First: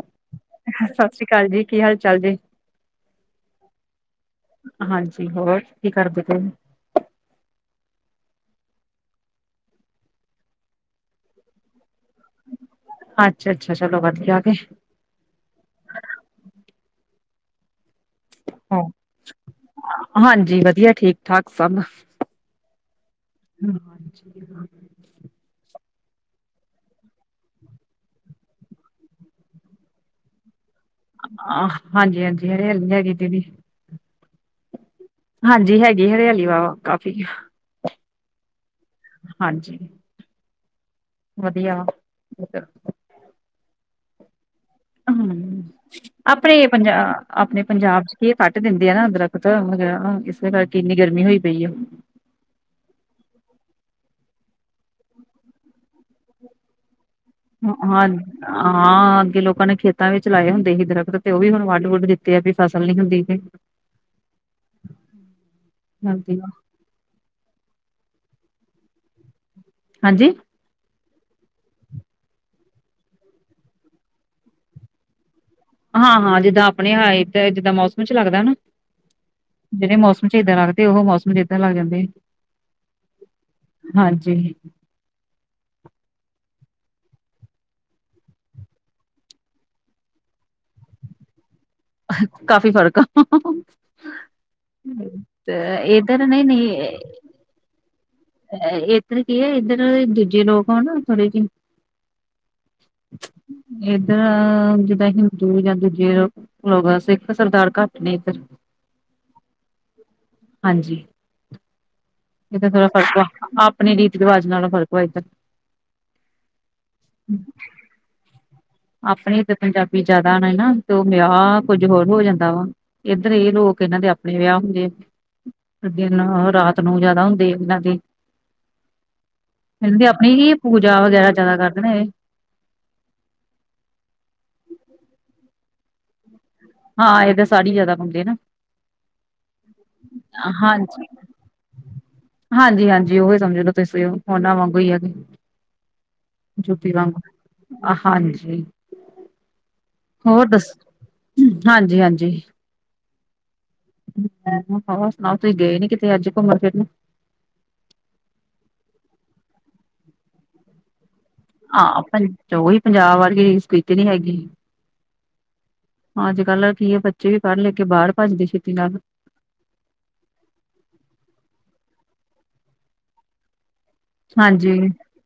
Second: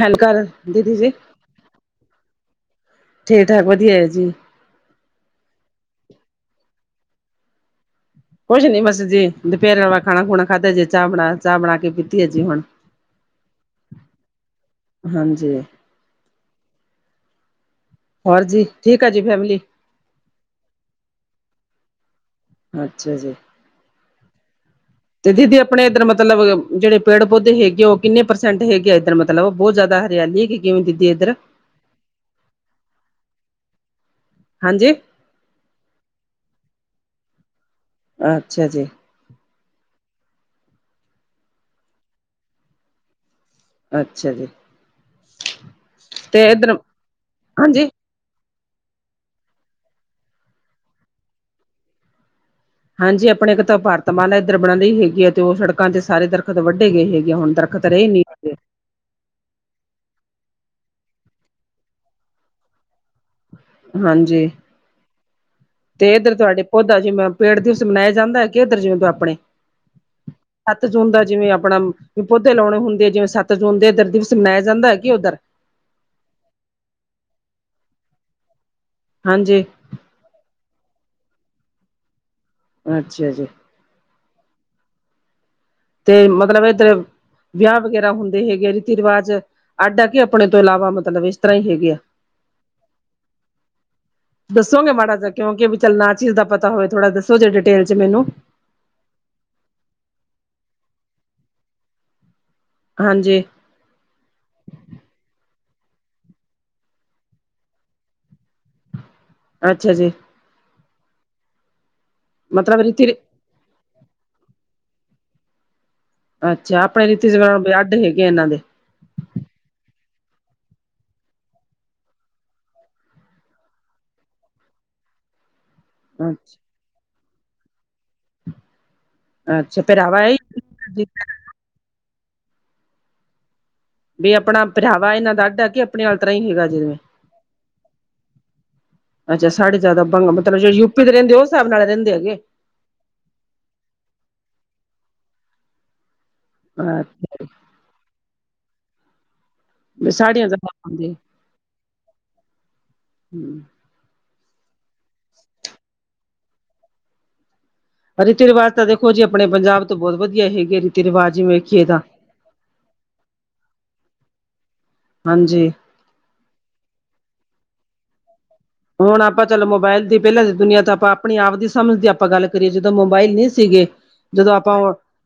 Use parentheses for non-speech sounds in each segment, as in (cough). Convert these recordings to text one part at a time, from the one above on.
ਹੈਲ ਕਰ ਸਤਿ ਸ਼੍ਰੀ ਅਕਾਲ ਜੀ, ਕੀ ਹਾਲ -ਚਾਲ ਜੀ? ਠੀਕ, ਠਾਕ ਵਧੀਆ ਜੀ। ਹਾਂਜੀ, ਹੋਰ ਕੀ ਕਰਦੇ? ਕੁਛ ਨੀ ਬਸ ਜੀ, ਦੁਪਹਿਰੇ ਵਾਲਾ ਖਾਣਾ -ਖੁਣਾ ਖਾਧਾ ਜੇ ਚਾਹ ਬਣਾ, ਚਾਹ ਬਣਾ ਕੇ ਹੈ ਜੀ ਹੁਣ ਅੱਛਾ- ਅੱਛਾ, ਚਲੋ ਵੱਧ ਗਿਆ, ਆ ਕੇ। ਹਾਂਜੀ, ਹੋਰ ਜੀ, ਠੀਕ ਆ ਜੀ ਫੈਮਿਲੀ? ਹਾਂਜੀ, ਵਧੀਆ ਠੀਕ, ਠਾਕ ਸਭ। ਅੱਛਾ ਜੀ। ਤੇ, ਦੀਦੀ ਆਪਣੇ ਇੱਧਰ ਮਤਲਬ ਜਿਹੜੇ ਪੇੜ, ਪੌਦੇ ਹੈਗੇ ਉਹ ਕਿੰਨੇ ਪਰਸੈਂਟ ਹੈਗੇ ਆ? ਇੱਧਰ ਮਤਲਬ ਮਤਲਬ, ਉਹ ਬਹੁਤ ਜ਼ਿਆਦਾ ਹਰਿਆਲੀ ਹੈ। ਕਿ ਕਿਵੇਂ ਦੀ? ਆਹ ਹਾਂਜੀ- ਹਾਂਜੀ, ਹਰਿਆਲੀ ਹੈਗੀ ਦੀਦੀ। ਹਾਂਜੀ ਹਾਂਜੀ, ਹੈਗੀ, ਹਰਿਆਲੀ ਵਾਹਵਾ, ਕਾਫੀ। ਅੱਛਾ ਜੀ। ਹਾਂਜੀ। ਵਧੀਆ (unintelligible) ਅੱਛਾ ਜੀ। ਹਮ, ਤੇ ਆਪਣੇ ਇੱਧਰ ਪੰਜਾ, ਆਪਣੇ ਹਾਂਜੀ ਪੰਜਾਬ ਚ ਕੀ ਇਹ ਕੱਟ ਦਿੰਦੇ ਆ ਨਾ, ਦਰੱਖਤ ਵਗ਼ੈਰਾ ਇਸੇ ਕਰਕੇ ਇੰਨੀ, ਗਰਮੀ ਹੋਈ ਪਈ ਆ। ਹਾਂਜੀ, ਆਪਣੇ ਇੱਕ ਤਾਂ, ਭਾਰਤਮਾਲਾ ਇੱਧਰ ਬਣ ਰਹੀ ਹੈਗੀ ਹੈ, ਤੇ ਉਹ ਸੜਕਾਂ ਤੇ ਸਾਰੇ ਦਰ ਦਰੱਖਤ ਵੱਢੇ ਗਏ ਹੈਗੇ, ਹੁਣ ਦਰੱਖਤ ਹਾਂ ਰਹੇ ਨਹੀਂ। ਹਾਂ ਅੱਗੇ, ਲੋਕਾਂ ਨੇ ਖੇਤਾਂ ਵਿੱਚ ਲਾਏ ਹੁੰਦੇ ਸੀ, ਦਰੱਖਤ ਤੇ ਉਹ ਵੀ ਹੁਣ ਵੱਢ- ਵੁੱਢ ਦਿੱਤੇ ਆ, ਵੀ ਫਸਲ ਨੀ ਹੁੰਦੀ। (unintelligible) ਹਾਂਜੀ, ਤੇ ਇੱਧਰ ਹਾਂਜੀ ਤੁਹਾਡੇ ਓਦਾ ਜਿਵੇਂ ਪੇੜ ਦਿਵਸ ਮਨਾਯਾ ਜਾਂਦਾ (unintelligible) ਹਾਂਜੀ। ਸੱਤ ਜੂਨ ਦਾ ਜਿਵੇਂ ਆਪਣਾ ਵੀ ਪੌਧੇ ਲਾਉਣੇ ਹੁੰਦੇ ਜਿਵੇਂ ਸੱਤ ਜੂਨ ਦੇ ਇੱਧਰ ਦਿਵਸ ਮਨਾਯਾ ਜਾਂਦਾ ਹੈ ਕਿ ਉੱਧਰ? ਹਾਂ-ਹਾਂ ਜਿੱਦਾਂ ਆਪਣੇ ਹਾ ਏਦਰ ਜਿੱਦਾਂ ਮੌਸਮ ਚ ਲੱਗਦਾ ਨਾ ਹਾਂਜੀ। ਜਿਹੜੇ ਮੌਮ ਚ ਇਦਾਂ ਲੱਗਦੇ ਉਹ ਮੌਸਮ ਚ (unintelligible) ਲੱਗ ਜਾਂਦੇ ਆ। ਅੱਛਾ ਜੀ। ਹਾਂਜੀ। ਤੇ ਮਤਲਬ ਇੱਧਰ ਵਿਆਹ ਵਗੈਰਾ ਹੁੰਦੇ ਹੈਗੇ ਆ ਰੀਤੀ ਰਿਵਾਜ਼ ਅੱਡ ਆ ਕੇ ਆਪਣੇ ਤੋਂ ਇਲਾਵਾ ਮਤਲਬ ਇਸ ਤਰ੍ਹਾਂ ਹੀ ਹੈਗੇ ਆ? ਕਾਫੀ ਫ਼ਰਕ ਆ (unintelligible) ਦੱਸੋਗੇ ਮਾੜਾ ਜਾ ਤੇ ਕਿਉਂਕਿ ਚੱਲ ਨਾ ਇੱਧਰ ਚੀਜ਼ ਦਾ ਪਤਾ ਹੋਵੇ ਨਹੀਂ-ਨਹੀਂ ਥੋੜਾ ਦੱਸੋ ਜੇ ਡਿਟੇਲ ਚ ਮੈਨੂੰ। ਇੱਧਰ ਕੀ ਹੈ ਇੱਧਰ ਦੂਜੇ ਲੋਕ ਹੋਣ ਥੋੜੇ ਜਿਹੇ ਹਾਂਜੀ। ਇੱਧਰ (unintelligible) ਸਿੱਖ ਸਰਦਾਰ ਘੱਟ ਨੇ ਇੱਧਰ। ਅੱਛਾ ਜੀ। ਹਾਂਜੀ। ਇਧਰ ਮਤਲਬ ਥੋੜ੍ਹਾ ਰੀਤੀ ਫਰਕ ਵਾ ਆਪਣੇ ਰੀਤੀ ਰਿਵਾਜ ਨਾਲੋਂ ਫਰਕ ਵਾ ਏਧਰ। ਅੱਛਾ ਆਪਣੇ ਰੀਤੀ ਰਿਵਾਜ਼ (unintelligible) ਹੈਗੇ ਇਹਨਾਂ ਦੇ। ਆਪਨੇ ਏਧਰ ਪੰਜਾਬੀ ਜਾਦਾ ਨੇ ਨਾ ਤੇ ਉਹ ਵਿਆਹ ਕੁੱਝ ਹੋਰ ਹੋ ਜਾਂਦਾ ਵਾ। ਇੱਧਰ ਇਹ ਲੋਕ ਇਹਨਾਂ ਦੇ ਆਪਣੇ ਵਿਆਹ ਹੁੰਦੇ ਦਿਨ, ਅੱਛਾ ਰਾਤ ਨੂੰ ਜਿਆਦਾ ਹੁੰਦੇ ਆ ਇਹਨਾਂ ਦੇ। ਅੱਛਾ (unintelligible) ਪਹਿਰਾਵਾ ਆਪਣੀ ਹੀ ਪੂਜਾ ਹੈ ਵਗੈਰਾ ਜਿਆਦਾ ਕਰ ਦੇ ਨੇ ਇਹ, ਬਈ ਅਪਣਾ ਪਹਨਾਵਾ ਏਹਨਾਂ ਦਾ (unintelligible) ਆਪਣਿਆਂ ਤਰ੍ਹਾਂ ਹੀ ਹੈਗਾ? ਹਾਂ ਇਹਦਾ ਸਾੜੀ ਜਿਆਦਾ ਪਾਉਂਦੇ ਨਾ (unintelligible) ਅੱਛਾ ਸਾਡੇ ਜਾਦਾ (unintelligible) ਮਤਲਬ ਜਾ ਯੂਪੀ ਦੇ ਰਹਿੰਦੇ ਹੋ ਓਸ ਹਿਸਾਬ ਨਾਲ ਰਹਿੰਦੇ ਹੈਗੇ ਹਾਂਜੀ-ਹਾਂਜੀ ਓਹੀ ਸਮਝ ਲੋ ਤੁਸੀਂ ਉਹਨਾਂ ਵਾਂਗੂ ਹੀ ਹੈਗੇ ਯੂ ਪੀ ਵਾਂਗ ਅ ਹਾਂਜੀ ਸਾੜੀਆਂ ਹੋਰ ਜ਼ਿਆਦਾ ਦੱਸ? ਪਾਉਂਦੇ ਹਾਂਜੀ ਹਾਂਜੀ (unintelligible) ਹੋਰ ਸੁਣਾਓ ਤੁਸੀਂ ਗਏ ਨੀ ਕਿਤੇ ਅੱਜ ਘੁੰਮਣ ਫਿਰਨ? ਰੀਤੀ ਰਿਵਾਜ਼ ਤਾਂ ਦੇਖੋ ਜੀ ਆਪਣੇ ਪੰਜਾਬ ਤੋਂ ਬਹੁਤ ਵਧੀਆ ਹੈਗੇ ਰੀਤੀ ਰਿਵਾਜ਼ ਆਹ ਪੰਜ ਉਹੀ ਪੰਜਾਬ ਵਰਗੀ ਰੀਸ ਤੇ ਨੀ ਹੈਗੀ ਹਾਂਜੀ ਅੱਜ ਕੱਲ੍ਹ ਕੀ ਹੈ ਬੱਚੇ ਵੀ ਪੜ੍ਹ ਲਿਖ ਕੇ ਬਾਹਰ ਭੱਜਦੇ ਛੇਤੀ ਨਾਲ ਹੁਣ ਆਪਾਂ ਚਲੋ ਮੋਬਾਇਲ ਦੀ ਪਹਿਲਾਂ ਦੀ ਦੁਨੀਆਂ ਤਾਂ ਆਪਾਂ ਆਪਣੀ ਆਪ ਦੀ ਸਮਝ ਦੀ ਆਪਾਂ ਗੱਲ ਕਰੀਏ ਜਦੋਂ ਮੋਬਾਇਲ ਨਹੀਂ ਸੀਗੇ ਜਦੋਂ ਹਾਂਜੀ ਆਪਾਂ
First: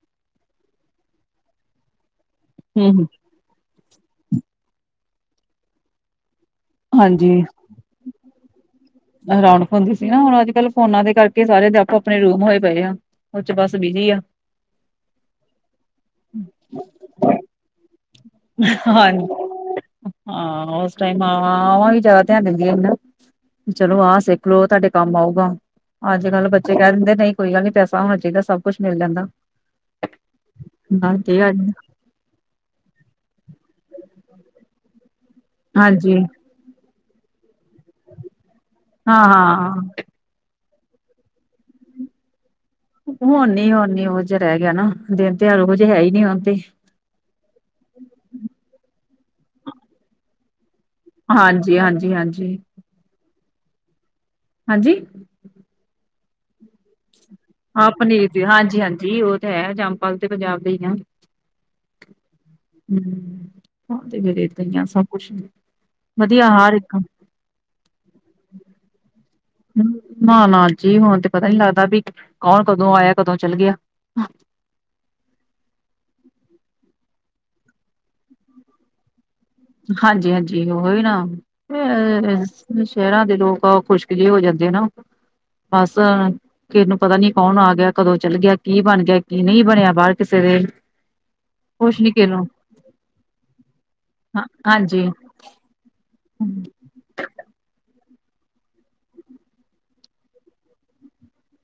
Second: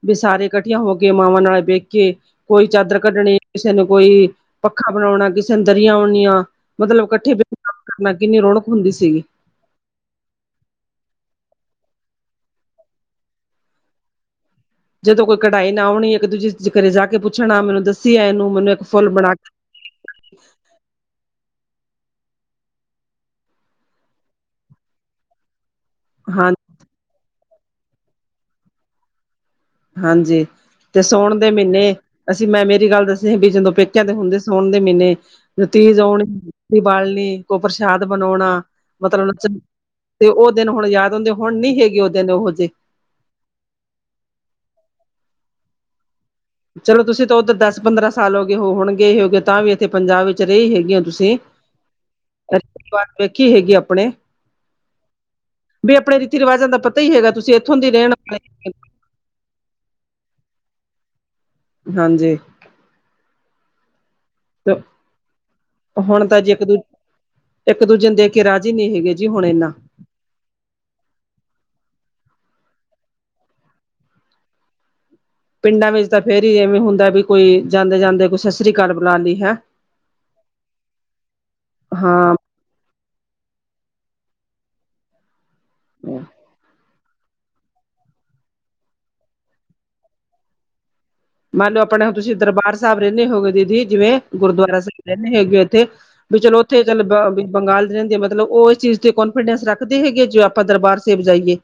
ਬਈ ਸਾਰੇ ਇਕੱਠੀਆਂ ਹੋ ਕੇ ਮਾਵਾਂ ਨਾਲ ਵੇਖ ਕੇ ਕੋਈ ਚਾਦਰ ਹਮ ਕੱਢਣੀ ਕਿਸੇ ਨੂੰ ਕੋਈ ਪੱਖਾ ਬਣਾਉਣਾ ਕਿਸੇ ਨੂੰ ਦਰੀਆਂ (unintelligible) ਮਤਲਬ ਇਕੱਠੇ ਹਾਂਜੀ ਕਮ ਕਰਨਾ ਕਿੰਨੀ ਰੌਣਕ ਹੁੰਦੀ ਸੀਗੀ। ਰੌਣਕ ਹੁੰਦੀ ਸੀ ਨਾ ਹੁਣ ਅੱਜ ਕੱਲ੍ਹ ਫੋਨਾਂ ਦੇ ਕਰਕੇ ਸਾਰੇ ਦੇ ਆਪੋ ਆਪਣੇ ਰੂਮ ਹੋਏ ਪਏ ਆ। ਓਹਦੇ ਚ ਬਸ ਬਿਜੀ ਆ। ਜਦੋਂ ਕੋਈ ਕਢਾਈ ਨਾ ਆਉਣੀ ਇੱਕ ਦੂਜੀੇ ਘਰੇ ਜਾ ਕੇ ਪੁੱਛਣਾ ਮੈਨੂੰ ਦੱਸੀ ਏ ਇਹਨੂੰ ਮੈਨੂੰ ਇੱਕ ਫੁੱਲ ਹਾਂਜੀ ਬਣਾ ਕੇ ਹਾਂ ਉਸ ਟਾਈਮ ਆ ਵੀ ਜ਼ਿਆਦਾ ਧਿਆਨ ਦੇਂਦਿਆ ਸੀ ਨਾ। ਚਲੋ ਆਹ ਸਿੱਖਲੋ ਤੁਹਾਡੇ ਕੰਮ ਆਊਗਾ ਅੱਜ ਕੱਲ ਹਾਂ ਬੱਚੇ ਕਹਿ ਦਿੰਦੇ ਨਹੀਂ ਕੋਈ ਗੱਲ ਨੀ ਪੈਸਾ ਹੋਣਾ ਚਾਹੀਦਾ ਸਭ ਕੁੱਛ ਮਿਲ ਜਾਂਦਾ। ਹਾਂਜੀ ਤੇ ਸੋਣ ਹਾਂਜੀ ਦੇ ਹਾਂਜੀ ਮਹੀਨੇ ਅਸੀਂ ਮੈਂ ਮੇਰੀ ਗੱਲ ਦੱਸਨੀ ਵੀ ਜਦੋਂ ਬਈ ਪੇਕਿਆਂ ਤੇ ਹੁੰਦੇ ਸੋਣ ਦੇ ਮਹੀਨੇ ਤੇ ਤੀਜ ਹਾਂਜੀ ਆਉਣ (unintelligible) ਬਾਲਣੀ ਕੋਈ ਪ੍ਰਸ਼ਾਦ ਬਣਾਉਣਾ ਹਾਂ ਮਤਲਬ ਹਾਂ ਤੇ ਉਹ ਦਿਨ ਹੁਣ ਯਾਦ ਹੁੰਦੇ ਹੁਣ ਨੀ ਹੈਗੇ ਉਹ ਦਿਨ ਉਹੋ ਜਿਹੇ। ਹੁਣ ਨੀ ਹੁਣ ਨੀ ਉਹ ਜਯਾ ਰਹਿ ਗਿਆ ਨਾ ਦਿਨ ਤਿਉਹਾਰ ਓਹੋ ਜਹੇ ਹੈ ਈ ਨੀ ਹੁਣ ਤੇ। ਚਲੋ ਤੁਸੀਂ ਤਾਂ ਉੱਧਰ ਦਸ ਪੰਦਰਾਂ ਸਾਲ ਹੋ ਗਏ ਹੋਣਗੇਏ ਹੋਗੇ ਤਾਂ ਵੀ ਇੱਥੇ ਪੰਜਾਬ ਵਿੱਚ ਰਹੀ ਹੈਗੀੀਆਂ ਤੁਸੀਂ। ਹਾਂਜੀ ਹਾਂਜੀ ਹਾਂਜੀ ਰੀਤੀ ਵੇਖੀ ਹੈਗੀ ਆਪਣੇ ਹਾਂਜੀ ਵੀ ਆਪਣੇ ਰੀਤੀ ਰਿਵਾਜਾਂ ਦਾ ਪਤਾ ਹੀ ਹੈਗਾ ਤੁਸੀਂ ਇੱਥੋਂ ਦੀ ਹਾਂ ਰਹਿਣ ਪਨੀਰ ਦੀ ਵਾਲੇ ਹਾਂਜੀ ਹਾਂਜੀ ਉਹ ਤੇ ਹੈ ਜੰਪਾਲ ਤੇ ਪੰਜਾਬ ਦੇ ਹੀ ਆ ਹਾਂਜੀ ਤੇ ਹੁਣ ਤਾਂ ਜੀ ਇੱਕ ਦੂਜੇ (unintelligible) ਇੱਕ ਦੂਜੇ ਨੂੰ ਦੇਖ ਕੇ ਰਾਜ਼ੀ ਨਹੀਂ ਹੈਗੇ ਜੀ ਹੁਣ ਇਨਾ ਨਾ ਨਾ ਜੀ ਹੁਣ ਤੇ ਪਤਾ ਨੀ ਲੱਗਦਾ ਵੀ ਕੌਣ ਕਦੋਂ ਆਇਆ ਕਦੋਂ ਚੱਲ ਗਿਆ ਪਿੰਡਾਂ ਵਿੱਚ ਤਾਂ ਫੇਰ ਹੀ ਐਵੇਂ ਹੁੰਦਾ ਵੀ ਕੋਈ ਜਾਂਦੇ ਜਾਂਦੇ ਕੋਈ ਸਤਿ ਸ੍ਰੀ ਅਕਾਲ ਬੁਲਾ ਲਈ ਹੈ ਹਾਂਜੀ ਹਾਂਜੀ ਉਹੀ ਨਾ ਹਾਂ ਸ਼ਹਿਰਾਂ ਦੇ ਲੋਕ ਆ ਖੁਸ਼ਕ ਜਿਹੇ ਹੋ ਜਾਂਦੇ ਆ ਨਾ ਬਸ ਕਿਸੇ ਨੂੰ ਪਤਾ ਨੀ ਕੌਣ ਆ ਗਿਆ ਕਦੋਂ ਚੱਲ ਗਿਆ ਕੀ ਬਣ ਗਿਆ ਕੀ ਨਹੀਂ ਬਣਿਆ ਬਾਹਰ ਕਿਸੇ ਦੇ ਮੰਨ ਲਓ ਕੁਛ ਆਪਣੇ ਨੀ ਹੁਣ ਕਿਸੇ ਤੁਸੀਂ ਨੂੰ ਦਰਬਾਰ ਸਾਹਿਬ ਰਹਿੰਦੇ ਹੋਗੇ ਦੀਦੀ ਜਿਵੇਂ ਹਾਂ ਗੁਰਦੁਆਰਾ ਹਾਂਜੀ ਸਾਹਿਬ ਰਹਿੰਣੇ ਹੈਗੇ ਇੱਥੇ ਵੀ ਚਲੋ ਉੱਥੇ ਚੱਲ ਬ ਬੰਗਾਲ ਦੇ ਰਹਿੰਦੇ ਆ ਮਤਲਬ ਉਹ ਇਸ ਚੀਜ਼ ਤੇ ਕੋਨਫੀਡੈਂਸ ਰੱਖਦੇ ਹੈਗੇ ਆ ਜੋੇ ਆਪਾਂ ਦਰਬਾਰ ਸੇਬ ਜਾਈਏ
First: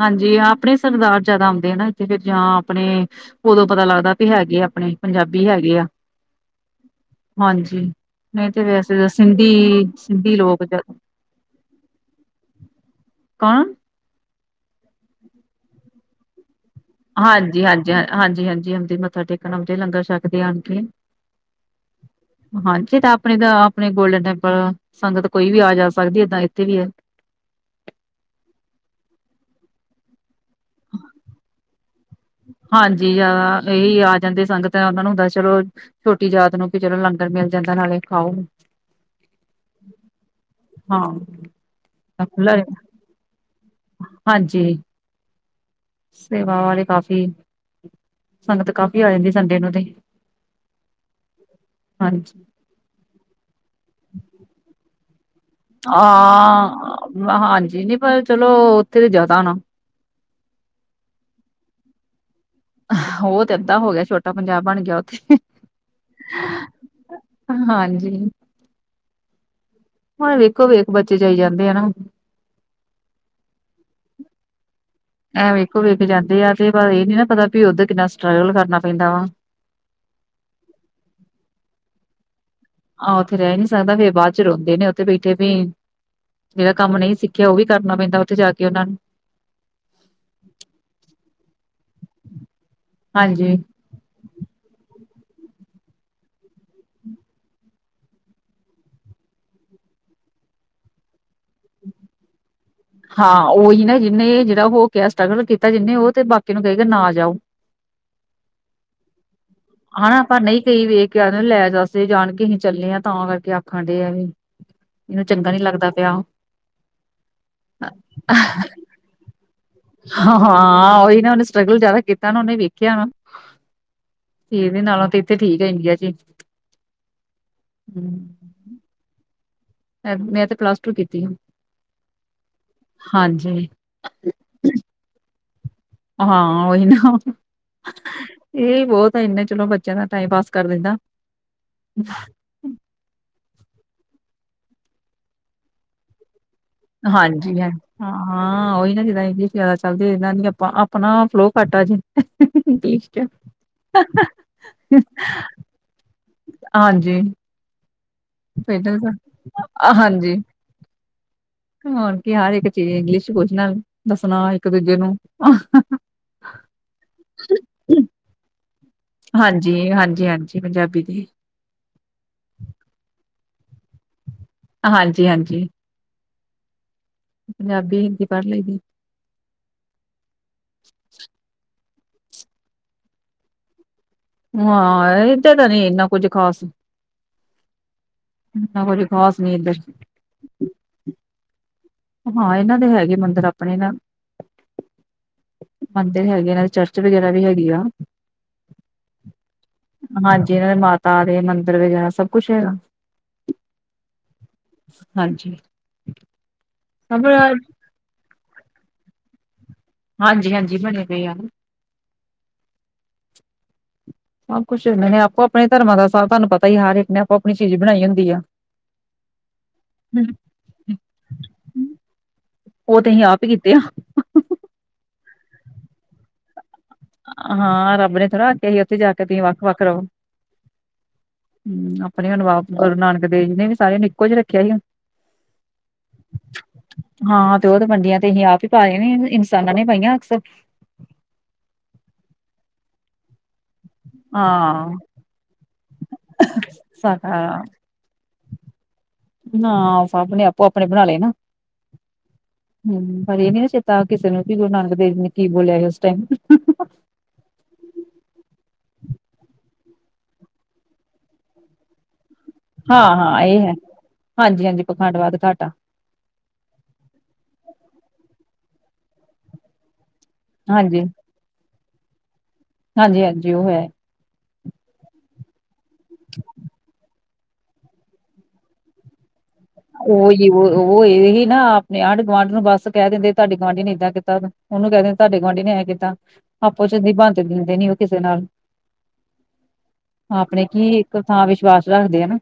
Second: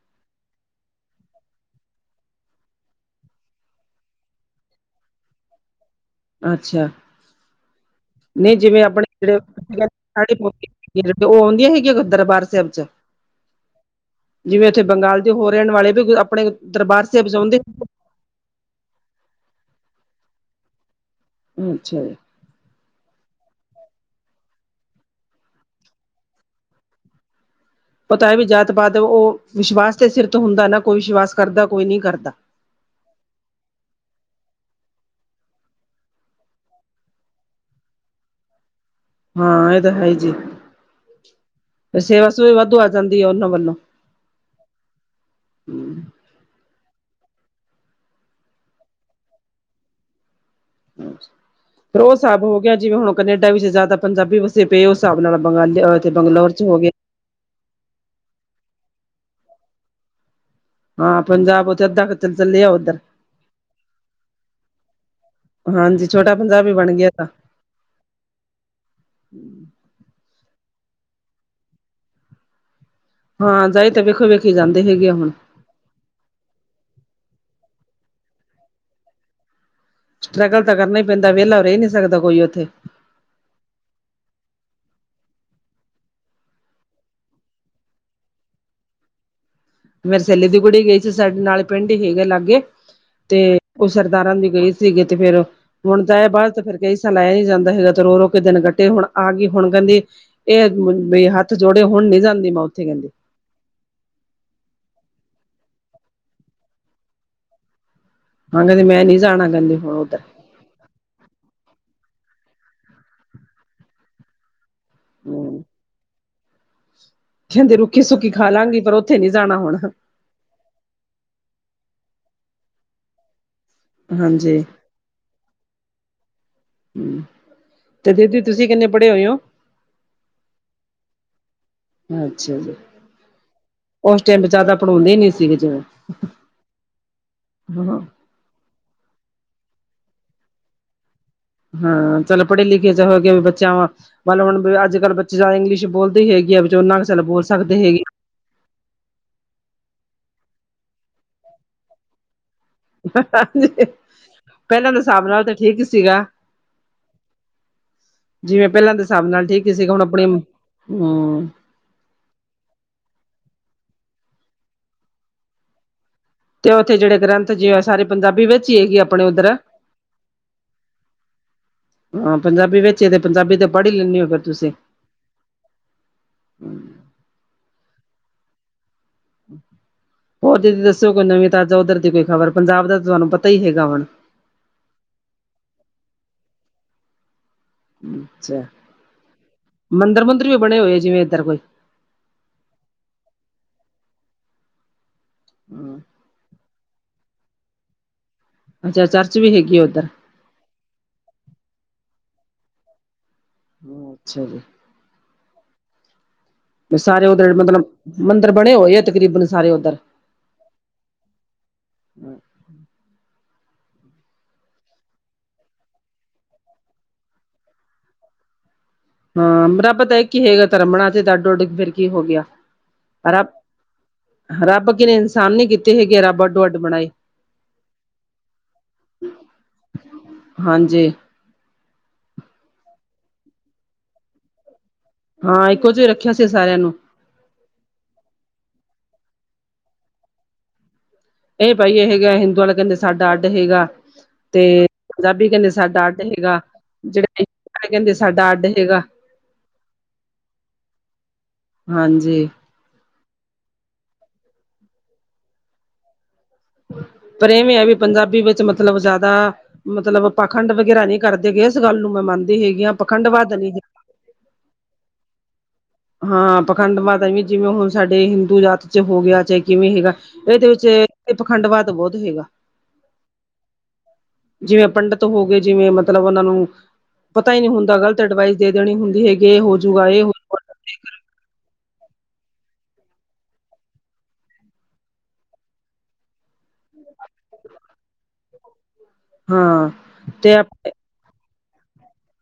ਹਾਂਜੀ ਆਪਣੇ ਸਰਦਾਰ ਜਿਆਦਾ ਆਉਂਦੇ ਆ ਨਾ ਇੱਥੇ ਫ ਜਾਂ ਆਪਣੇ ਉਦੋਂ ਪਤਾ ਲੱਗਦਾ ਵੀ ਹੈਗੇ ਆਪਣੇ ਪੰਜਾਬੀ ਹੈਗੇ ਆ ਅੱਛਾ ਹਾਂਜੀ ਨਹੀਂ ਤੇ ਜਿਵੇਂ ਵੈਸੇ ਆਪਣੇ ਤਾਂ ਜਿਹੜੇ ਸਿੰਧੀ ਸਿੰਧੀ ਸਾੜੀ ਲੋਕ ਜ ਪਾਉਂਦੇ ਉਹ ਆਉਂਦੀਆਂ ਹੈਗੀਆਂ ਦਰਬਾਰ ਸਾਹਿਬ ਚ (unintelligible) ਜਿਵੇਂ ਉੱਥੇ ਬੰਗਾਲ ਦੇ ਹੋ ਰਹਿਣ ਵਾਲੇ ਵੀ ਆਪਣੇ ਦਰਬਾਰ ਸਾਹਿਬ ਚ ਆਉਂਦੇ ਹਾਂਜੀ ਹਾਂਜੀ ਹ ਹਾਂਜੀ ਹਾਂਜੀ ਹਉਦੀ ਮੱਥਾ ਟੇਕਣ ਆਉਦੇ ਲੰਗਰ ਛਕਦੇ ਆਣ ਕੇ (unintelligible) ਹਾਂਜੀ ਤਾਂ ਆਪਣੀ ਤਾਂ ਆਪਣੇ ਗੋਲਡਨ ਟੈਂਪਲ, ਸੰਗਤ ਕੋਈ ਵੀ ਆ-ਜਾ ਸਕਦੀ ਏਦਾਂ ਇੱਥੇ ਵੀ ਐ। ਪਤਾ ਹੈ ਵੀ ਜਾਤ ਪਾਤ ਉਹ ਵਿਸ਼ਵਾਸ ਤੇ ਸਿਰ ਤੇ ਹੁੰਦਾ ਨਾ ਕੋਈ ਵਿਸ਼ਵਾਸ ਕਰਦਾ ਕੋਈ ਨਹੀਂ ਕਰਦਾ। ਹਾਂਜੀ, ਅ ਇਹੀ ਆ ਜਾਂਦੀ ਸੰਗਤ ਉਹਨਾਂ ਨੂੰ ਹੁੰਦਾ ਚਲੋ ਛੋਟੀ ਜਾਤ ਨੂੰ ਪੀ ਚਲੋ, ਲੰਗਰ ਮਿਲ ਜਾਂਦਾ ਨਾਲੇ ਖਾਓ ਹਾਂ, ਇਹ ਤਾਂ ਹੈ ਹੀ ਜੀ ਹਾਂ ਤੇ ਸੇਵਾ ਸੁਵਾ ਖੁੱਲਾ ਵਾਧੂ ਆ ਜਾਂਦੀ ਆ ਉਹਨਾਂ ਵੱਲੋਂ। ਹਾਂਜੀ, ਸੇਵਾਵਾ ਤੇ ਕਾਫੀ ਸੰਗਤ ਕਾਫ਼ੀ ਆ ਜਾਂਦੀ ਸੰਡੇ ਨੂੰ ਤੇ ਫਿਰ ਉਹ ਹਾਂਜੀ ਸਾਬ੍ਹ ਹੋ ਗਿਆ, ਜਿਵੇਂ ਹੁਣ ਕਨੇਡਾ ਵਿੱਚ ਜ਼ਿਆਦਾ ਪੰਜਾਬੀ ਵਸ ਜੇ, ਬੇ ਓ ਹਿਸਾਬ ਨਾਲ, ਬੰਗਾਲੀ ਅ ਤੇ ਬੰਗਲੌਰ ਚ ਹੋ ਗਏ। ਹਾਂ ਹਾਂਜੀ, ਨੀ ਪਰ ਚਲੋ, ਉੱਥੇ ਤੇ ਜਿਆਦਾ ਹੋਣਾ- ਹਾਂ, ਪੰਜਾਬ ਉੱਥੇ ਅੱਧਾ ਕ ਚ ਚਲੇਆ ਹੁਨ ਉਹ ਤੇ ਏਦਾ ਹੋ ਗਿਆ ਛੋਟਾ ਪੰਜਾਬ ਬਣ ਗਿਆ ਓਥੇ ਹਾਂਜੀ ਛੋਟਾ ਪੰਜਾਬ ਹੀ ਬਣ ਗਿਆ ਤਾਂ ਹਾਂਜੀ (unintelligible) ਹੁਣ ਵੇਖੋ ਵੇਖ ਬੱਚੇ ਚ ਆਈ ਜਾਂਦੇ ਹਨਾ ਹਾਂ ਜਾਈ ਤਾਂ ਵੇਖੋ ਵੇਖੀ ਜਾਂਦੇ ਹੈਗੇ ਆ ਹੁਣ ਵੇਖੋ ਵੇਖ ਜਾਂਦੇ ਆ ਤੇ ਇਹ ਨੀ ਨਾ ਪਤਾ ਵੀ ਉੱਧਰ ਕਿੰਨਾ ਸਟਰਗਲ ਕਰਨਾ ਪੈਂਦਾ ਵਾ ਸਟਰਗਲ ਤਾਂ ਕਰਨਾ ਹੀ ਪੈਂਦਾ ਵਿਹਲਾ ਰਹਿ ਨੀ ਸਕਦਾ ਕੋਈ ਉੱਥੇ ਆਹ ਉੱਥੇ ਰਹਿ ਨੀ ਸਕਦਾ ਫਿਰ ਬਾਅਦ ਚ ਰੋਂਦੇ ਨੇ ਉੱਥੇ ਬੈਠੇ ਵੀ ਜਿਹੜਾ ਕੰਮ ਨਹੀਂ ਸਿੱਖਿਆ ਉਹ ਵੀ ਕਰਨਾ ਪੈਂਦਾ ਉੱਥੇ ਜਾ ਕੇ ਉਹਨਾਂ ਨੂੰ ਮੇਰੇ ਸੈਲੀ ਦੀ ਕੁੜੀ ਗਈ ਸੀ ਸਾਡੇ ਨਾਲ ਪਿੰਡ ਹੀ ਹੈਗਾ ਲਾਗੇ ਤੇ ਹਾਂਜੀ ਉਹ ਸਰਦਾਰਾਂ ਦੀ ਗਏ ਸੀਗੇ ਤੇ ਫੇਰ ਹੁਣ ਤਾਂ ਇਹ ਬਾਅਦ ਤੇ ਫਿਰ ਕਈ ਸਾਲ ਲ ਆਇਆ ਨੀ ਜਾਂਦਾ ਹੈਗਾ ਤੇ ਰੋ ਰੋ ਕੇ ਦਿਨ ਕੱਟੇ ਹੁਣ ਆ ਗਈ ਹੁਣ ਕਹਿੰਦੀ ਇਹ ਹੱਥ ਜੋੜੇ ਹੁਣ ਨੀ ਜਾਂਦੀ ਮੈਂ ਉੱਥੇ ਕਹਿੰਦੀ ਹਾਂ ਉਹੀ ਨਾ, ਜਿਹਨੇ ਜਿਹੜਾ ਹੋ ਕੇ ਆਇਆ ਸਟਗਲ ਕੀਤਾ ਜਿਹਨੇ ਉਹ ਤੇ ਬਾਕੀ ਨੂੰ ਕਹੇਗਾ ਨਾ ਜਾਓ। ਆਂਦੇ ਨੇ ਮੈਂ ਨੀ ਜਾਣਾ, ਕਹਿੰਦੇ ਹੁਣ ਉੱਧਰ। ਹਨਾ ਪਰ ਨਹੀਂ ਕ‌ਈ ਵੇਖ ਕ ਲੈ ਜਸੇ ਜਾਣ ਕੇ ਅਸੀਂ ਚੱਲੇ ਆ ਤਾਂ ਕਰਕੇ ਆਖਣ ਡੇ ਆ ਵੀ ਇਹਨੂੰ ਚੰਗਾ ਨੀ ਹੂੰ ਲੱਗਦਾ ਪਿਆ। ਕਹਿੰਦੇ ਰੁੱਖੀ-ਸੁੱਕੀ ਖਾ ਲਾਂਗੀ ਪਰ ਉੱਥੇ ਨੀ ਜਾਣਾ ਹੁਣ। ਹਾਂ-ਹਾਂ ਉਹੀ ਨਾ, ਉਹਨੇ ਸਟਰਗਲ ਜਿਆਦਾ ਕੀਤਾ ਨਾ, ਉਹਨੇ ਵੇਖਿਆ ਨਾ। ਹਾਂਜੀ ਇਹਦੇ ਨਾਲੋਂ ਤੇ ਇੱਥੇ ਠੀਕ ਐ ਇੰਡੀਆ ਚ ਹੀ। ਹਮ, ਤੇ ਹੂੰ ਦੀਦੀ ਤੁਸੀਂ ਕਿੰਨੇ ਪੜ੍ਹੇ ਹੋਏ ਹੋ? ਮੈਂ ਤੇ, ਪਲੱਸ ਟੂ ਕੀਤੀ ਹੈ, ਅੱਛਾ ਜੀ ਹਾਂਜੀ ਹੋਂਦੇ ਨੀ ਸੀਗੇ ਜੇਹੜੇ ਹਾਂ, ਓਹੀ ਨਾ ਏ ਬੋਤ ਐ, ਇੰਨੇ ਚ ਚਲੋ ਬੱਚਿਆਂ ਦਾ ਟਾਈਮ ਪਾਸ ਕਰ ਦਿੰਦਾ ਹਾਂ, ਚਲ ਪੜ੍ਹੇ ਲਿਖੇ ਚ ਹੋਏ ਵੀ ਬੱਚਾ ਵਾ, ਮਨ ਲੋ ਹੁਣ ਅੱਜ- ਕੱਲ੍ਹ ਬੱਚੇ ਜਾਦਾ ਇੰਗਲਸ਼ ਬੋਲਦੇ ਈ ਹੈਗੇ ਆ ਜੋ ਨਾ, ਕਿਸੇ ਵੇਲੇ ਬੋਲ ਹਾਂਜੀ ਹਾਂ, ਸਕਦੇ ਹੈਗੇ ਹਾਂ ਓਈ ਨਾ ਜਿੱਦਾਂ ਇਨੀ ਜ਼ਿਆਦਾ ਚੱਲਦੀ ਏਨਾ ਦੀਆ ਆਪਾਂ ਆਪਣਾ ਫਲੋ ਘੱਟ ਆਜੇ ਹਾਂਜੀ, ਪਹਿਲਾਂ ਦੇ ਸਾਬ ਨਾਲ ਤਾਂ ਠੀਕ ਸੀਗਾ। ਹਾਂਜੀ ਜਿਵੇਂ ਪੈਲਾਂ ਪਹਿਲਾਂ ਦੇ, ਤਾਂ ਹਿਸਾਬ ਨਾਲ ਠੀਕ ਹੀ ਸੀਗਾ, ਹੁਣ ਆਪਣੇ, ਹਾਂਜੀ ਹਮ ਹੋਰ ਕੀ, ਹਰ ਇੱਕ ਚੀਜ਼ ਇੰਗਲਿਸ਼ 'ਚ ਪੁਛਨਾ, ਦਸਨਾ ਇੱਕ ਦੂਜੇ ਨੂੰ ਤੇ, ਉੱਥੇ ਜਿਹੜੇ ਗ੍ਰੰਥ ਜੀ ਐ, ਸਾਰੇ ਪੰਜਾਬੀ ਵਿੱਚ ਈ ਹੈ ਕਿ ਹਾਂਜੀ-ਹਾਂਜੀ, ਹਾਂਜੀ ਪੰਜਾਬੀ ਦੀ ਹਾਂ, ਪੰਜਾਬੀ ਵਿਚ ਏ, ਤੇ ਪੰਜਾਬੀ ਤਾਂ ਪੜ੍ਹ ਹੀ ਲੈਂਨੇ ਓ, ਫੇਰ ਤੁਸੀਂ ਹਾਂਜੀ- ਹਾਂਜੀ। (inaudible) ਪੰਜਾਬੀ, ਹਿੰਦੀ ਪੜ੍ਹ ਲਈਦੀ ਏ ਹੋਰ ਦੀਦੀ ਦੱਸਓ ਕੋਈ ਨਵੀਂ ਤਾਜ਼ਾ, ਉਧਰ ਦੀ ਕੋਈ ਖ਼ਬਰ ਪੰਜਾਬ ਦਾ, ਤਾਂ ਤੁਹਾਨੂੰ ਪਤਾਈ ਹੈਗਾ ਹੁਣ। ਹਾਂ ਏਧ, ਤਾਂ ਨੀ ਇੰਨਾ ਕੁੱਝ ਖਾਸ। ਅੱਛਾ, ਕੁੱਝ ਖ਼ਾਸ ਨੀ ਇੱਧਰ ਮੰਦਿਰ ਮੁੰਦਰ ਵੀ ਬਣੇ ਹੋਏ ਆ। ਜਿਵੇਂ ਇੱਧਰ ਕੋਈ, ਹਾਂ, ਇਹਨਾਂ ਦੇ ਹੈਗੇ ਮੰਦਿਰ ਆਪਣੇ ਨਾ। ਹਮ, ਮੰਦਿਰ ਹੈਗੇ ਇਹਨਾਂ, ਦੇ ਚਰਚ ਵਗੈਰਾ ਵੀ ਹੈਗੀ ਆ। ਅੱਛਾ, ਚਰਚ ਵੀ ਹੈਗੀ ਆ ਉੱਧਰ। ਹਾਂਜੀ, ਇਹਨਾਂ ਦੇ ਮਾਤਾ ਦੇ ਮੰਦਿਰ ਵਗੈਰਾ ਸਭ ਕੁਛ ਹੈਗਾ। ਹਮ, ਅੱਛਾ ਜੀ। ਹਾਂਜੀ, ਸਾਰੇ ਉੱਧਰ, ਮਤਲਬ ਮੰਦਿਰ ਬਣੇ ਹੋਏ ਆ, ਤਕਰੀਬਨ ਸਾਰੇ ਉੱਧਰ ਹਾਂਜੀ-ਹਾਂਜੀ ਬਣੇ ਪਏ ਆ। ਸਭ ਕੁੱਛ ਏਹਨਾਂ ਨੇ ਆਪੋ ਆਪਣੇ ਧਰਮਾਂ ਦਾ ਸਭ ਤੁਹਾਨੂੰ ਪਤਾ ਈ ਐ ਹਰ ਇੱਕ ਨੇ ਆਪੋ ਆਪਣੀ ਚੀਜ਼ ਬਣਾਈ ਹੁੰਦੀ ਆ। ਹਾਂ ਰੱਬ ਤਾ ਇਕ ਈ ਹੈਗਾ, ਧਰਮ ਬਣਾ ਤੇ ਅੱਡੋ ਅੱਡ ਤੇ ਫਿਰ ਕੀ ਹੋ ਗਿਆ, ਉਹ ਤੇ ਅਸੀਂ ਆਪ ਹੀ ਰੱਬ ਕੀਤੇ ਆ ਰੱਬ ਅੱਗੇ ਇਨਸਾਨ ਨੀ ਕੀਤੇ ਹੈਗੇ, ਰੱਬ ਅੱਡੋ- ਅੱਡ ਬਣਾਏ ਹਾਂ, ਰੱਬ ਨੇ ਥੋੜ੍ਹਾ ਆਖਿਆ ਸੀ, ਉੱਥੇ ਜਾ ਕੇ, ਤੁਸੀਂ ਵੱਖ- ਵੱਖ ਰਹੋ। ਹਾਂਜੀ ਹਮ, ਆਪਣੇ ਅਨੁਵਾਵ, ਗੁਰੂ ਨਾਨਕ ਦੇਵ ਜੀ ਨੇ ਵੀ ਸਾਰਿਆਂ ਨੂੰ, ਇੱਕੋ ਜੇਹਾ ਰੱਖੇਆ ਸੀ। ਹਾਂ, ਇੱਕੋ ਜਿਹਾ ਰੱਖੇਆ ਸੀ, ਸਾਰਿਆਂ ਨੂੰ। ਹਾਂ, ਤੇ ਓ ਤੇ ਵਨਡੀਆਂ ਤੇ ਅਸੀ ਆਪ ਹੀ ਪਾਏ ਨੇ, ਇਨਸਾਨਾਂ ਨੇ ਪਾਈਆਂ ਅਕਸ ਏ ਭਾਈ ਏ ਹੈਗਾ, ਹਿੰਦੂਆ ਦਾ ਕੈੰਦੇ, ਸਾਡਾ ਅੱਡ ਹੈਗਾ, ਤੇ ਹਾਂ ਪੰਜਾਬੀ ਕੈੰਦੇ ਸਾਡਾ ਅੱਡ ਅੱਡ ਹੈਗਾ, ਸਾਡਾ ਜਿਹੜਾ ਕੈੰਦੇ ਸਾਡਾ ਅੱਡ ਹੈਗਾ ਨਾ, ਸਬ ਨੇ ਆਪੋ, ਆਪਣੇ ਬਣਾ ਲਏ ਨਾ। ਹਾਂਜੀ ਹਮ ਪਰ, ਇਹ ਨੀ ਨਾ ਚੇਤਾ, ਕਿਸੇ ਨੂੰ ਵੀ ਗੁਰੂ ਨਾਨਕ ਦੇਵ ਨੇ ਕੀ ਬੋਲਿਆ, ਉਸ ਟਾਈਮ। ਪਰ ਇਹਵੇਂ ਹੈ, ਵੀ ਪੰਜਾਬੀ ਵਿੱਚ ਮਤਲਬ ਜ਼ਿਆਦਾ। ਮਤਲਬ ਪਾਖੰਡ ਵਗੈਰਾ ਨਹੀਂ ਕਰਦੇ ਗਏ, ਇਸ ਗੱਲ ਨੂੰ ਮੈਂ ਮੰਨਦੀ ਹੈਗੀ ਹਾਂ ਪਾਖੰਡ ਵੱਧ ਨੀ ਹੈ। ਹਾਂਜੀ, ਹਾਂਜੀ, ਪਖੰਡਵਾਦ ਘਾਟਾ। ਹਾਂ ਪਾਖੰਡ ਮਤਾ ਜੀ ਜਿਵੇਂ ਹੁਣ, ਸਾਡੇ ਹਿੰਦੂ ਜਾਤ ਚ ਹੋ ਗਿਆ ਚਾਹੇ ਕਿਵੇਂ ਹੈਗਾ। ਇਹਦੇ ਵਿੱਚ, ਹਾਂਜੀ, ਪਖੰਡਵਾ ਤਾਂ ਬਹੁਤ ਹੈਗਾ। ਹਾਂਜੀ, ਹਾਂਜੀ, ਉਹ ਹੈ। ਜਿਵੇਂ, ਪੰਡਿਤ ਹੋ ਗਏ, ਜਿਵੇਂ ਮਤਲਬ, ਉਹਨਾਂ ਨੂੰ। ਪਤਾ ਹੀ ਨਹੀਂ ਹੁੰਦਾ ਗ਼ਲਤ ਐਡਵਾਈਸ ਦੇ ਦੇਣੀ ਹੁੰਦੀ ਹੈਗੀ। ਇਹ ਹੋਜੂਗਾ ਇਹ। ਹੋਜੂਗਾ ਇਹਹੀ ਨਾ, ਨ ਆਂਢ ਗੁਆਂਢ ਨੂੰ ਬੱਸ ਕਹਿ ਦਿੰਦੇ, ਤੁਹਾਡੀ ਗੁਆਂਢੀ ਨੇ ਏਦਾਂ ਕੀਤਾ, ਉਹਨੂੰ ਕਹਿ ਦਿੰਦੇ ਤੁਹਾਡੇ ਗੁਆਂਢੀ ਨੇ ਇਹਂ ਕੀਤਾ। ਆਪੋ ਚਦੀ ਬੰਦ ਦਿੰਦੇ ਨੀ ਉਹ ਕਿਸੇ ਨਾਲ। ਹਾਂ ਤੇ ਆਪਣੇ ਕੀ, ਇੱਕ ਥਾਂ ਵਿਸ਼ਵਾਸ ਰੱਖਦੇ ਹਨ ਨਾ।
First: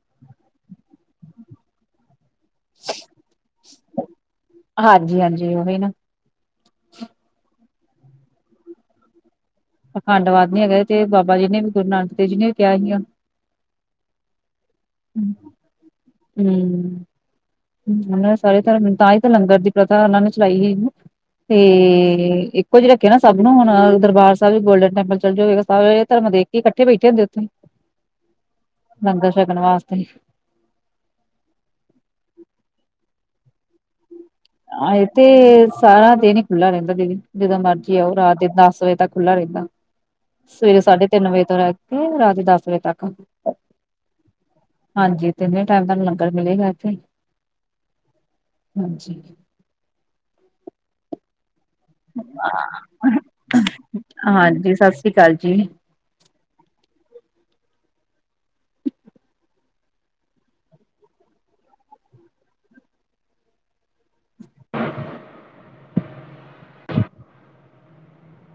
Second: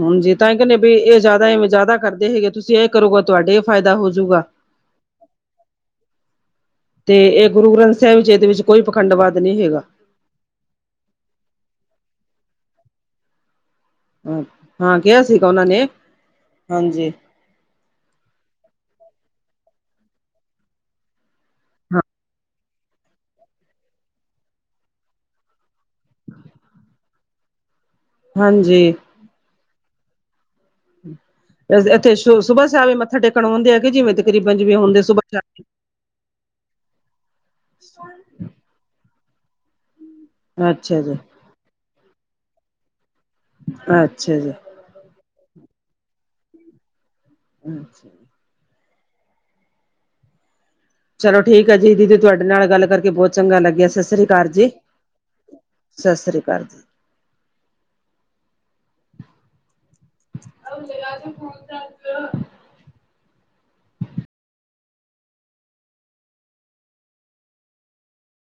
ਹਾਂਜੀ, ਤਾਂ ਇਹ ਕਹਿੰਦੇ ਵੀ, ਇਹ ਜ਼ਿਆਦਾਵੇਂ ਜ਼ਿਆਦਾ ਕਰਦੇ ਹੈਗੇ, ਤੁਸੀਂ ਤੁਸੀਂ ਇਹ ਕਰੋਗਾ, ਤੁਹਾਡੇ ਇਹ ਫਾਇਦਾ ਹੋਜੂਗਾ। ਹਾਂਜੀ-ਹਾਂਜੀ ਉਹੀ ਨਾ, ਤੇ ਇਹ, ਗੁਰੂ ਗ੍ਰੰਥ ਸਾਹਿਬ ਜੀ, ਇਹਦੇ ਵਿੱਚ ਕੋਈ ਪਖੰਡਵਾਦ ਨਹੀਂ ਹੈਗਾ। ਪਖੰਡਵਾਦ ਨ ਹੈਗਾਏ ਤੇ ਬਾਬਾ ਜੀ ਨੇ ਵੀ, ਗੁਰੂ ਨਾਨਕ ਦੇਵ ਜੀ ਨੇ ਵੀ ਕਿਹਾ ਸੀਆਂ‌। ਹਾਂ ਕਿਹਾ ਹੂੰ, ਸੀਗਾ ਉਹਨਾਂ ਨੇ, ਹਾਂਜੀ, ਉਹਨਾਂ ਨੇ ਸਾਰੇ ਧਰਮ ਤਾਂ ਹੀ, ਤਾਂ ਲੰਗਰ ਦੀ ਪ੍ਰਥਾ ਉਹਨਾਂ ਨੇ ਚਲਾਈ ਸੀ। ਤੇ ਹਾਂ ਇੱਕੋ ਜਿਹੇ ਰੱਖਿਆ ਨਾ, ਸਭ ਨੂੰ ਹੁਣ ਦਰਬਾਰ ਸਾਹਿਬ ਵੀ ਗੋਲਡਨ ਟੈਂਪਲ ਚੱਲ ਜਾਵੇਗਾ। ਸਭ ਇਹ ਧਰਮ ਦੇ ਕਿੱਠੇ, ਬੈਠੇ ਹੁੰਦੇੱਥੇ। ਹਾਂਜੀ, ਦ ਲੰਗਰ ਸ਼ਕਣ, ਵਾਸਤੇ। ਇੱਥੇ ਸੁ ਸੁਬਾਹ ਸ਼ਾਹ ਵੀ ਮੱਥਾ ਟੇਕਣ ਆਉਂਦੇ ਆ ਕਿ ਜਿਵੇਂ। ਤਕਰੀਬਨ ਜਿਵੇਂ ਹੁੰਦੇ ਆਇ, ਤੇ ਸੁਬਾਹ ਸਾਰਾ ਦਿਨ ਹੀ ਖੁੱਲਾ ਰਹਿੰਦਾ। ਜਦੋਂ ਮਰਜ਼ੀ ਆਓ ਰਾਤ ਦੇ ਦਸ ਵਜੇ ਤੱਕ ਖੁੱਲ੍ਹਲਾ ਰਹਿੰਦਾ। ਸਵੇਰੇ ਅੱਛਾ ਸਾਢੇ ਜੀ, ਤਿੰਨ ਵਜੇ ਤੋਂ ਰਹਿ ਕੇ ਰਾਤ ਦਸ ਵਜੇ ਤੱਕ। ਅੱਛਾ ਜੀ। ਹਾਂਜੀ ਤਿੰਨੇ ਟਾਈਮ ਤੁਹਾਨ ਲੰਗਰ ਮਿਲੇਗਾ ਇੱਥੇ। (inaudible) ਹਾਂਜੀ ਚਲੋ ਠੀਕ ਹੈ ਜੀ ਦੀਦੀ ਤੁਹਾਡੇ ਨਾਲ ਗੱਲ ਕਰਕੇ ਬਹੁਤ ਚੰਗਾ ਲੱਗਿਆ ਸਤਿ ਸ੍ਰੀ ਅਕਾਲ ਜੀ। ਹਾਂਜੀ ਸਤਿ ਸ੍ਰੀ ਅਕਾਲ ਜੀ ਸਤਿ ਸ਼੍ਰੀ ਅਕਾਲ ਜੀ। (inaudible)